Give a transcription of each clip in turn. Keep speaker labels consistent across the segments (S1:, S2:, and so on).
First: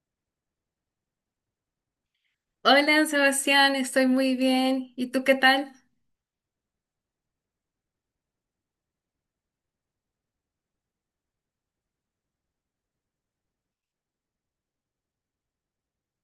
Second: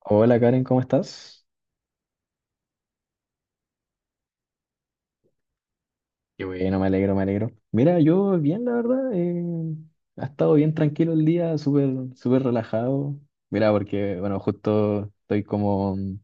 S1: Hola Karen, ¿cómo estás?
S2: Hola Sebastián, estoy muy bien. ¿Y tú qué tal?
S1: Qué bueno, me alegro, me alegro. Mira, yo bien, la verdad. Ha estado bien tranquilo el día, súper, súper relajado. Mira, porque, bueno, justo estoy como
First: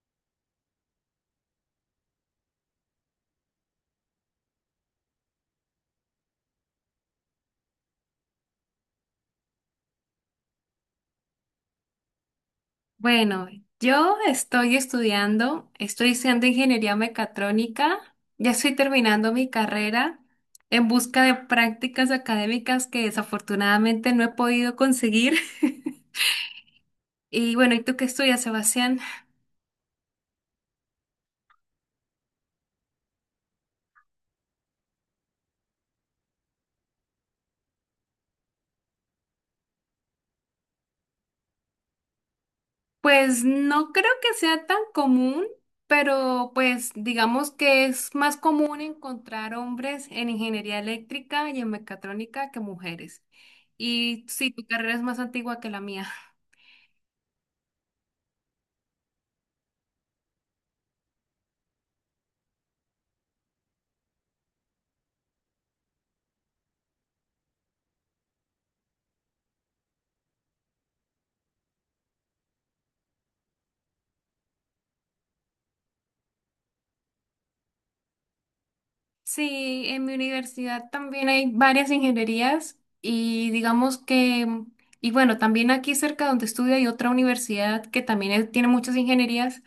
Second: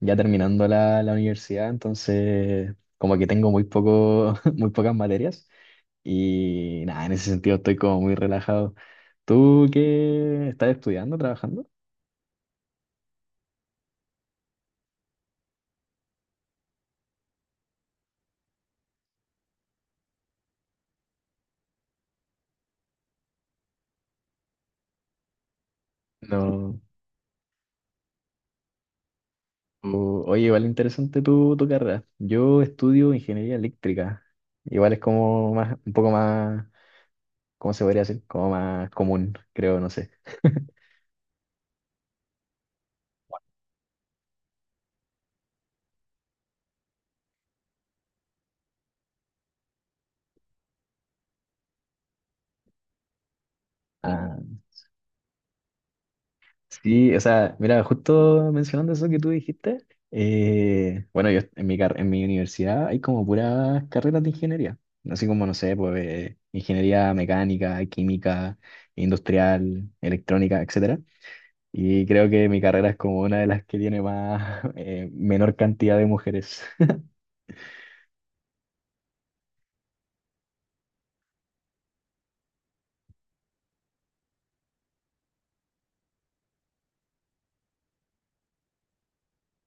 S1: ya terminando la universidad, entonces como que tengo muy poco, muy pocas materias. Y nada, en ese sentido estoy como muy relajado. ¿Tú qué estás estudiando, trabajando?
S2: Bueno, yo estoy estudiando ingeniería mecatrónica, ya estoy terminando mi carrera en busca de prácticas académicas que desafortunadamente no he podido conseguir.
S1: No.
S2: Y bueno, ¿y tú qué estudias, Sebastián?
S1: Oye, igual interesante tu carrera. Yo estudio ingeniería eléctrica. Igual es como más, un poco más, ¿cómo se podría decir? Como más común, creo, no sé.
S2: Pues no creo que sea tan común, pero pues digamos que es más común encontrar hombres en ingeniería eléctrica y en mecatrónica que mujeres. Y
S1: Ah,
S2: sí, tu carrera es más antigua que la mía.
S1: sí, o sea, mira, justo mencionando eso que tú dijiste, bueno, yo en en mi universidad hay como puras carreras de ingeniería, así como, no sé, pues ingeniería mecánica, química, industrial, electrónica, etcétera. Y creo que mi carrera es como una de las que tiene más, menor cantidad de mujeres.
S2: Sí, en mi universidad también hay varias ingenierías y digamos que, y bueno, también aquí cerca donde estudio hay otra universidad que también tiene muchas ingenierías.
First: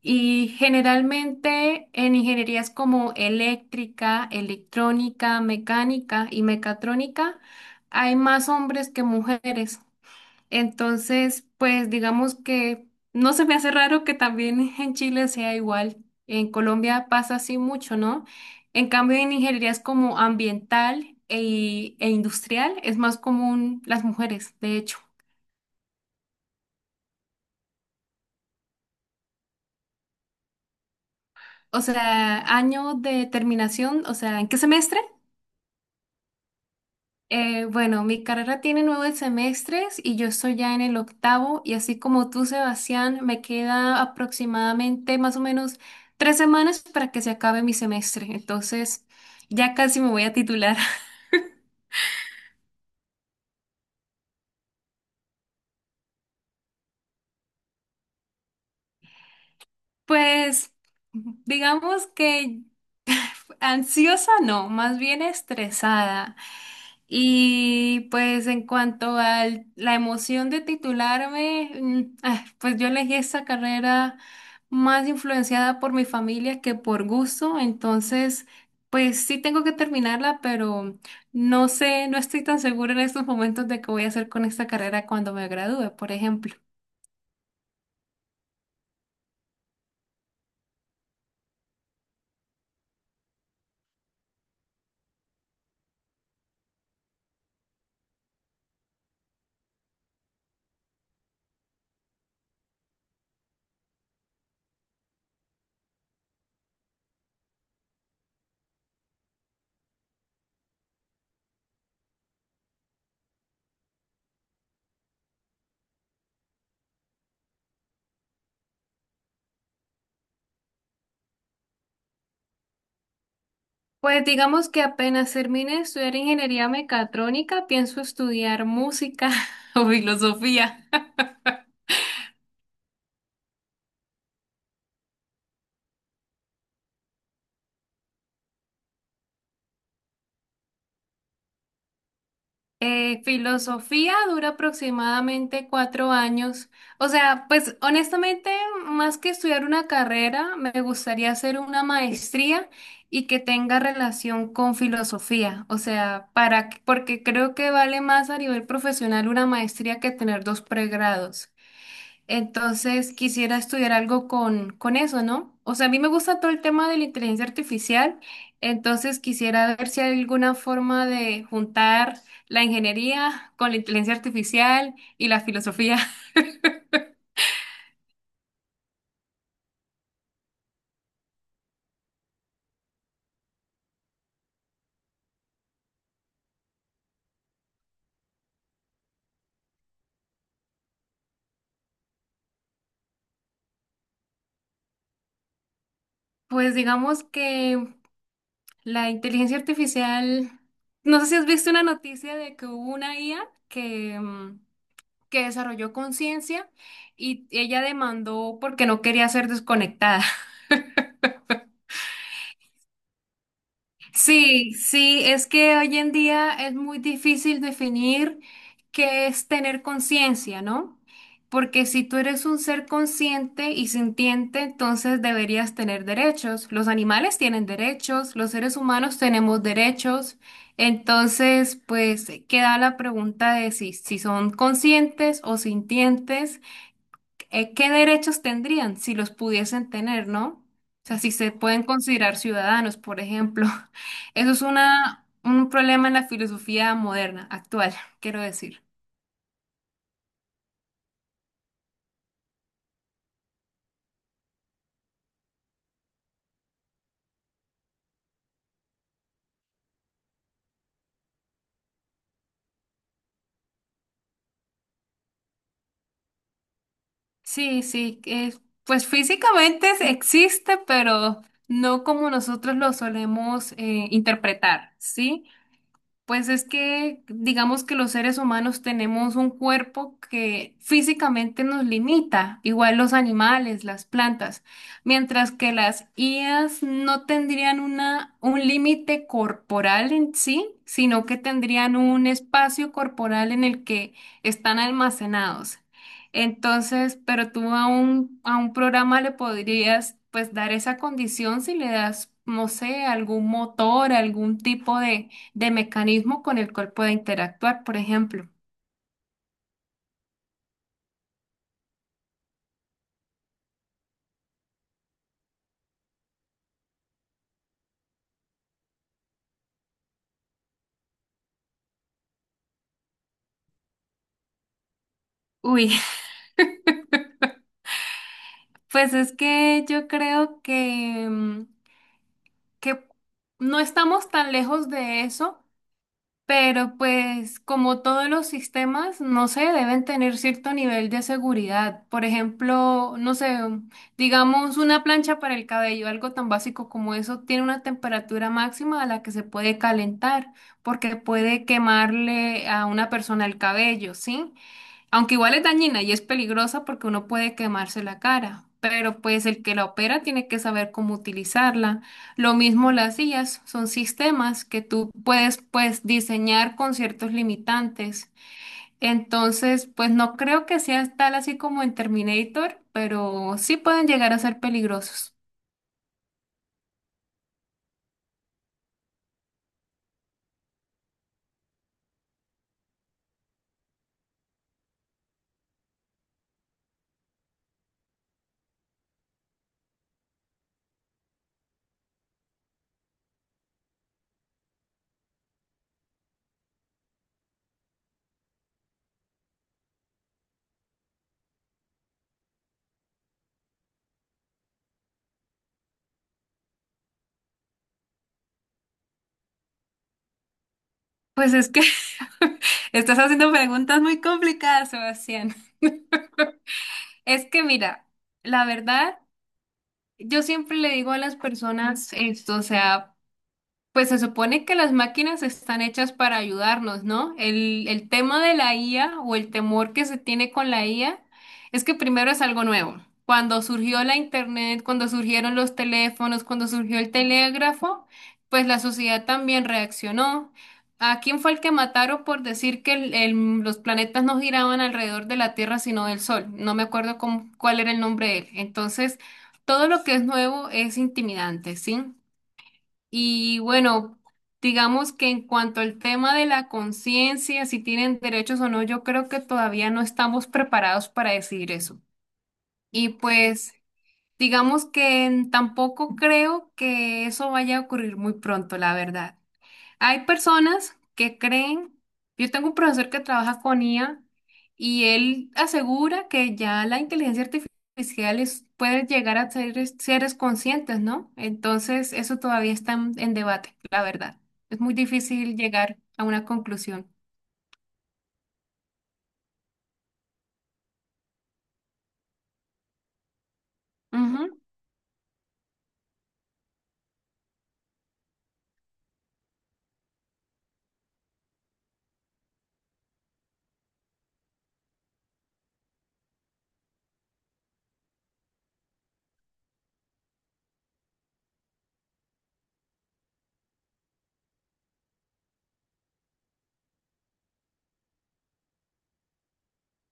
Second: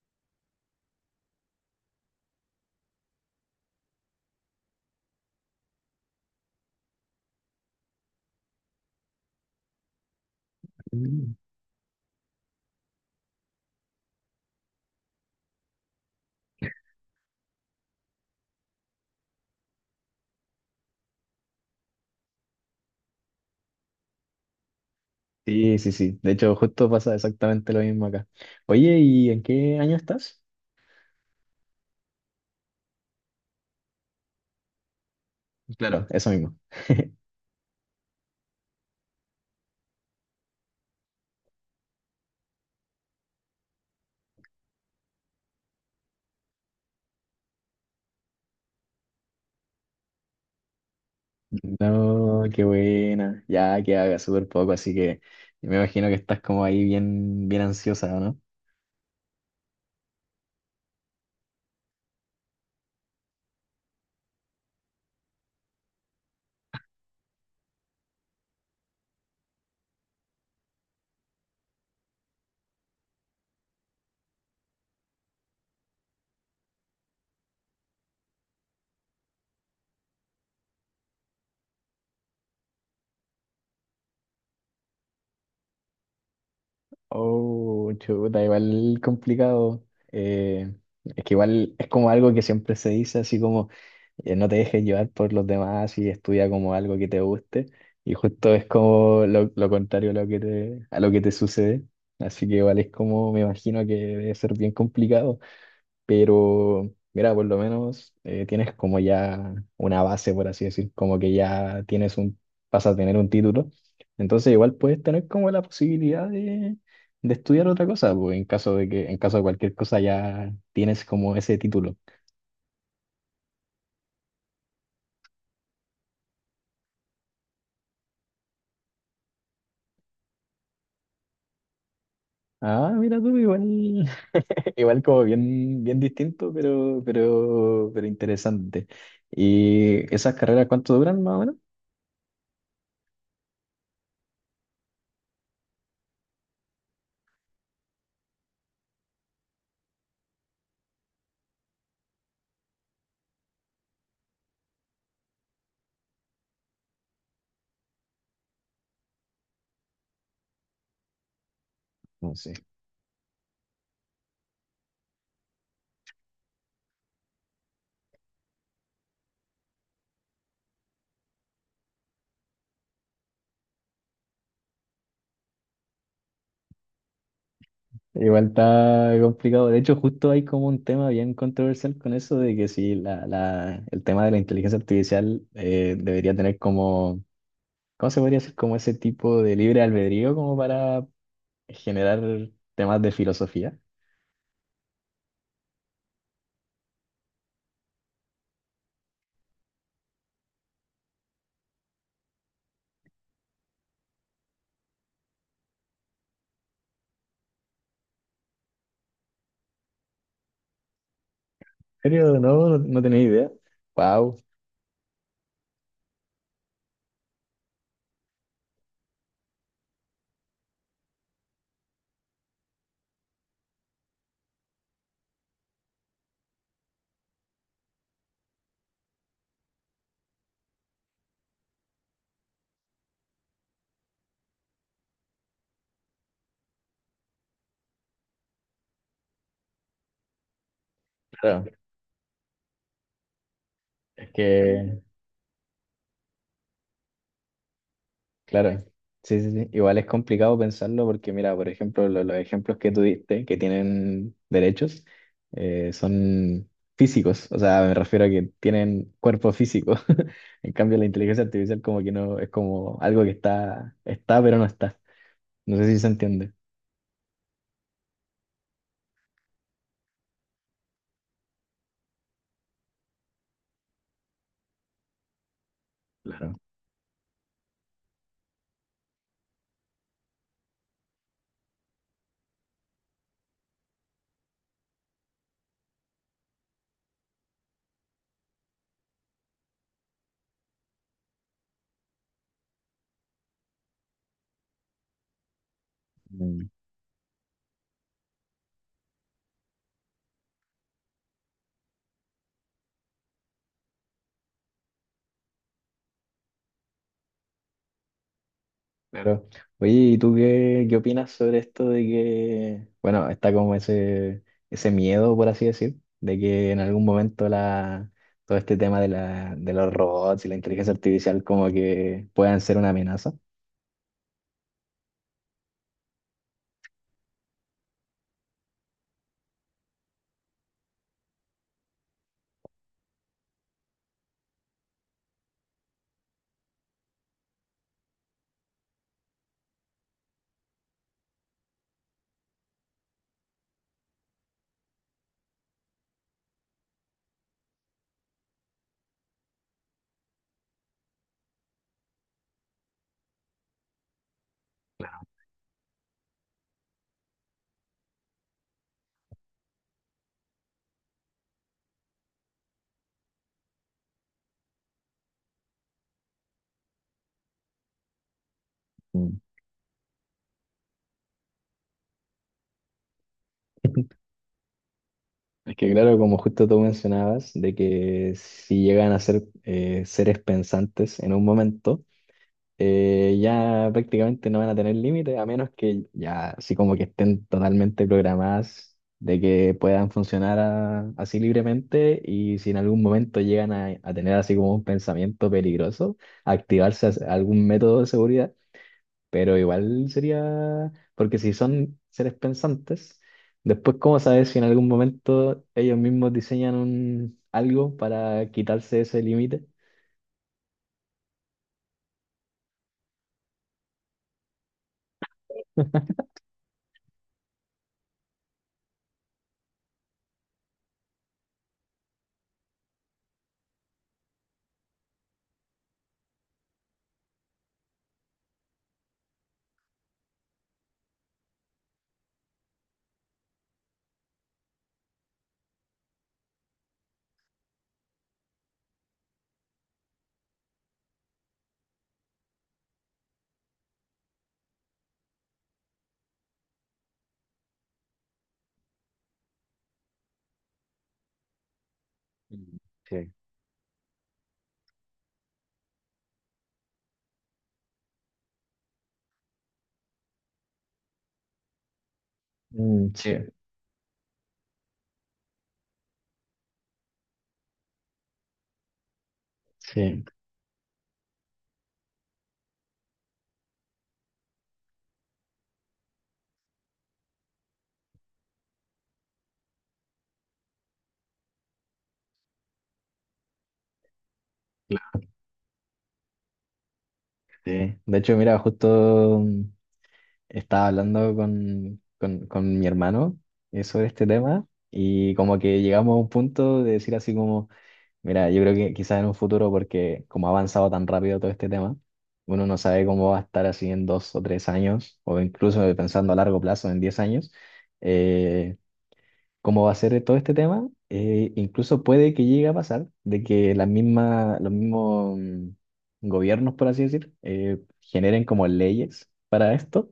S2: Y generalmente en ingenierías como eléctrica, electrónica, mecánica y mecatrónica hay más hombres que mujeres.
S1: Mm.
S2: Entonces, pues digamos que no se me hace raro que también en Chile sea igual. En Colombia pasa así mucho, ¿no? En cambio, en ingenierías como ambiental e industrial es más común las mujeres, de hecho.
S1: Sí, sí, sí. De hecho, justo pasa exactamente lo mismo acá. Oye, ¿y en qué año estás?
S2: O sea, año de terminación, o sea, ¿en qué semestre?
S1: Claro, eso mismo.
S2: Bueno, mi carrera tiene 9 semestres y yo estoy ya en el octavo y así como tú, Sebastián, me queda aproximadamente más o menos 3 semanas para que se acabe mi semestre. Entonces, ya casi me voy a titular.
S1: No, qué buena. Ya que haga súper poco, así que me imagino que estás como ahí bien, bien ansiosa, ¿o no?
S2: Pues, digamos que ansiosa no, más bien estresada. Y pues en cuanto a la emoción de titularme, pues yo elegí esta carrera más influenciada por mi familia que por gusto, entonces pues sí tengo que terminarla, pero no sé, no estoy tan segura en estos momentos de qué voy a hacer con esta carrera cuando me gradúe, por ejemplo.
S1: Oh, chuta, igual complicado. Eh, es que igual es como algo que siempre se dice así como. No te dejes llevar por los demás y estudia como algo que te guste. Y justo es como lo contrario a lo que a lo que te sucede. Así que igual es como, me imagino que debe ser bien complicado, pero mira, por lo menos tienes como ya una base, por así decir, como que ya tienes un, vas a tener un título. Entonces igual puedes tener como la posibilidad de estudiar otra cosa, pues, en caso de que, en caso de cualquier cosa ya tienes como ese título.
S2: Pues digamos que apenas termine de estudiar ingeniería mecatrónica, pienso estudiar música o filosofía.
S1: Ah, mira tú, igual. Igual como bien, bien distinto, pero interesante. ¿Y esas carreras cuánto duran más o menos?
S2: Filosofía dura aproximadamente 4 años. O sea, pues honestamente, más que estudiar una carrera, me gustaría hacer una maestría y que tenga relación con filosofía. O sea, porque creo que vale más a nivel profesional una maestría que tener dos pregrados.
S1: No sé.
S2: Entonces quisiera estudiar algo con eso, ¿no? O sea, a mí me gusta todo el tema de la inteligencia artificial, entonces quisiera ver si hay alguna forma de juntar la ingeniería con la inteligencia artificial y la filosofía.
S1: Igual está complicado. De hecho, justo hay como un tema bien controversial con eso de que si el tema de la inteligencia artificial debería tener como, ¿cómo se podría decir? Como ese tipo de libre albedrío como para generar temas de filosofía.
S2: Pues digamos que la inteligencia artificial, no sé si has visto una noticia de que hubo una IA que, mm, que desarrolló conciencia y ella demandó porque no quería ser desconectada.
S1: ¿En serio? No, no, no tenía idea. Wow.
S2: Sí, sí, es que hoy en día es muy difícil definir qué es tener conciencia, ¿no? Porque si tú eres un ser consciente y sintiente, entonces deberías tener derechos. Los animales tienen derechos, los seres humanos tenemos derechos. Entonces, pues queda la pregunta de si son conscientes o sintientes, ¿qué derechos tendrían si los pudiesen tener? ¿No? O sea, si se
S1: Claro,
S2: pueden considerar ciudadanos, por ejemplo.
S1: es
S2: Eso es
S1: que...
S2: un problema en la filosofía moderna, actual, quiero
S1: Claro,
S2: decir.
S1: sí, sí, sí. Igual es complicado pensarlo porque, mira, por ejemplo, los ejemplos que tú diste, que tienen derechos, son físicos, o sea, me refiero a que tienen cuerpo físico. En cambio, la inteligencia artificial como que no, es como algo que está, pero no está. No sé si se entiende.
S2: Sí, sí, que, pues físicamente existe, pero no como nosotros lo solemos interpretar, ¿sí? Pues
S1: Claro.
S2: es que digamos que los seres humanos tenemos un cuerpo que físicamente nos limita, igual los animales, las plantas, mientras que las IAs no tendrían un límite corporal en sí, sino que tendrían un espacio corporal en el que están almacenados.
S1: Claro.
S2: Entonces, pero tú a un programa le podrías pues dar esa condición si le das, no sé, algún motor, algún tipo de mecanismo con el cual pueda interactuar, por ejemplo.
S1: Claro. Oye, ¿y tú qué, qué opinas sobre esto de que, bueno, está como ese miedo, por así decir, de que en algún momento todo este tema de, de los robots y la inteligencia artificial como que puedan ser una amenaza?
S2: Uy, pues es que yo creo que no estamos tan lejos de eso, pero pues como todos los sistemas, no sé, deben tener cierto nivel de seguridad. Por ejemplo, no sé, digamos una plancha para el cabello, algo tan básico como eso, tiene una temperatura máxima a la que se puede calentar, porque puede quemarle a una persona el cabello, ¿sí? Aunque igual es dañina y es peligrosa porque uno puede quemarse la cara, pero pues el que la opera tiene que saber cómo utilizarla. Lo mismo las IAs, son sistemas que tú puedes pues diseñar con ciertos limitantes.
S1: Mm.
S2: Entonces, pues no creo que sea tal así como en Terminator, pero sí pueden llegar a ser peligrosos.
S1: Es que claro, como justo tú mencionabas, de que si llegan a ser seres pensantes en un momento, ya prácticamente no van a tener límite, a menos que ya así como que estén totalmente programadas de que puedan funcionar así libremente y si en algún momento llegan a tener así como un pensamiento peligroso, activarse algún método de seguridad, pero igual sería, porque si son seres pensantes, después cómo saber si en algún momento ellos mismos diseñan un, algo para quitarse ese límite.
S2: Pues es que estás haciendo preguntas muy complicadas, Sebastián. Es que mira, la verdad, yo siempre le digo a las personas esto, o sea, pues se supone que las máquinas están hechas para ayudarnos, ¿no? El tema de la IA o el temor que se tiene con la IA es que primero es algo nuevo. Cuando surgió la internet, cuando surgieron los teléfonos, cuando surgió el telégrafo, pues la sociedad también reaccionó. ¿A quién fue el que mataron por decir que los planetas no giraban alrededor de la Tierra, sino del Sol? No me acuerdo cuál era el nombre de él. Entonces, todo lo que es nuevo es intimidante, ¿sí?
S1: Mm. Sí.
S2: Y bueno, digamos que en cuanto al tema de la conciencia, si tienen derechos o no, yo creo que todavía no estamos preparados para decidir eso. Y
S1: Mm, sí,
S2: pues, digamos que tampoco creo que eso vaya a ocurrir muy pronto, la verdad.
S1: sí.
S2: Hay personas que creen, yo tengo un profesor que trabaja con IA y él asegura que ya la inteligencia artificial puede llegar a ser seres conscientes, ¿no? Entonces, eso todavía está en debate, la verdad. Es muy difícil llegar a una conclusión.
S1: Sí. De hecho, mira, justo estaba hablando con mi hermano sobre este
S2: Ujú.
S1: tema y como que llegamos a un punto de decir así como, mira, yo creo que quizás en un futuro, porque como ha avanzado tan rápido todo este tema, uno no sabe cómo va a estar así en 2 o 3 años, o incluso pensando a largo plazo, en 10 años, eh, cómo va a ser todo este tema, incluso puede que llegue a pasar de que las mismas, los mismos gobiernos, por así decir, generen como leyes para esto,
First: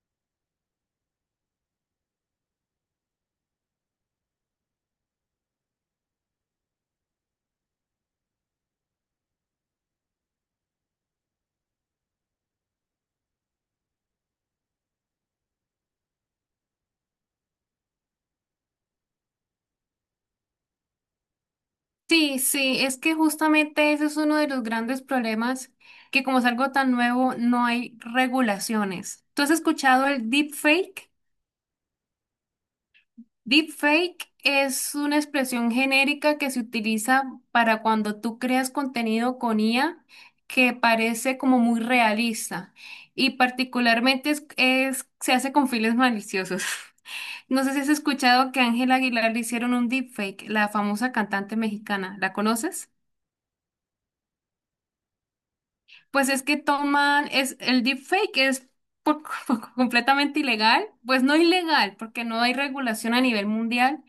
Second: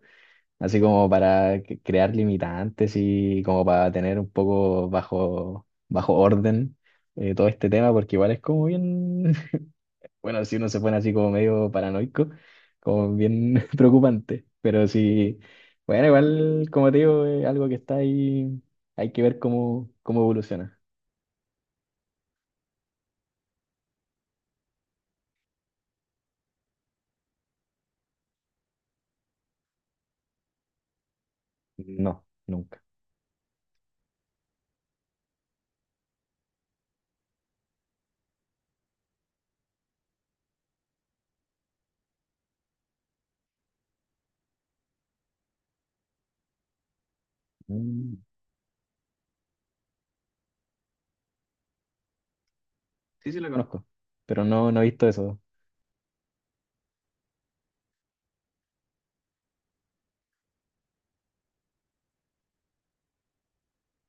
S1: así como crear limitantes y como para tener un poco bajo, bajo orden todo este tema, porque igual es como bien, bueno, si uno se pone así como medio paranoico, como bien preocupante, pero sí, bueno, igual, como te digo, es algo que está ahí, hay que ver cómo, cómo evoluciona.
S2: Sí, sí, es que justamente ese es uno de los grandes problemas, que como es algo tan nuevo, no hay regulaciones. ¿Tú has escuchado el deepfake?
S1: No, nunca.
S2: Deepfake es una expresión genérica que se utiliza para cuando tú creas contenido con IA que parece como muy realista y particularmente se hace con fines maliciosos. No sé si has
S1: Mm,
S2: escuchado que a Ángela Aguilar le hicieron un deepfake, la famosa cantante mexicana. ¿La conoces?
S1: sí la conozco, pero no, no he visto eso.
S2: Pues es que el deepfake es por- completamente ilegal, pues no ilegal, porque no hay regulación a nivel mundial,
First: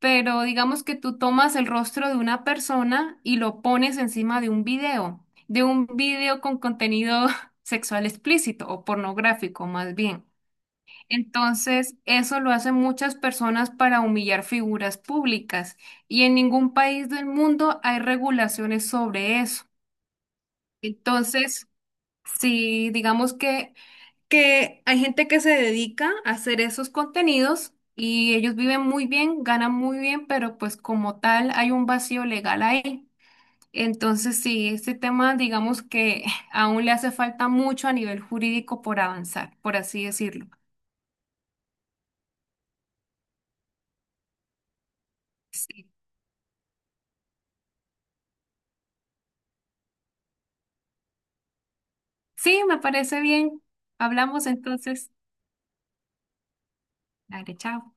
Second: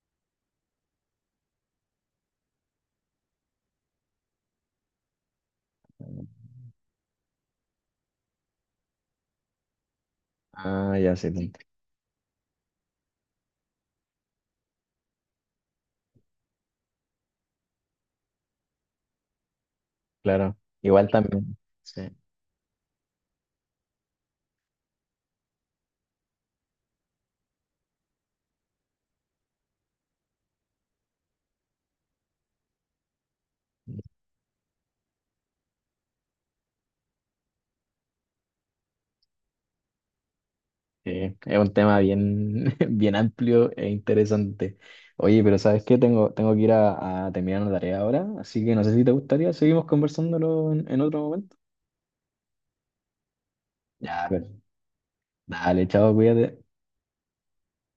S2: pero digamos que tú tomas el rostro de una persona y lo pones encima de un video, con contenido sexual explícito o pornográfico más bien.
S1: Ah, ya sé, sí,
S2: Entonces, eso lo hacen muchas personas para humillar figuras públicas y en ningún país del mundo hay regulaciones sobre eso.
S1: claro. Igual también,
S2: Entonces,
S1: sí.
S2: si digamos que hay gente que se dedica a hacer esos contenidos y ellos viven muy bien, ganan muy bien, pero pues como tal hay un vacío legal ahí. Entonces, sí, este tema digamos que aún le hace falta mucho a nivel jurídico por avanzar, por así decirlo.
S1: Sí, es un tema bien, bien amplio e interesante. Oye, pero ¿sabes
S2: Sí,
S1: qué? Tengo, tengo que ir a terminar una tarea ahora, así que no sé si te gustaría, seguimos conversándolo en otro momento.
S2: sí, me parece bien.
S1: Ya, pues,
S2: Hablamos entonces.
S1: dale, chao, cuídate.
S2: Dale, chao.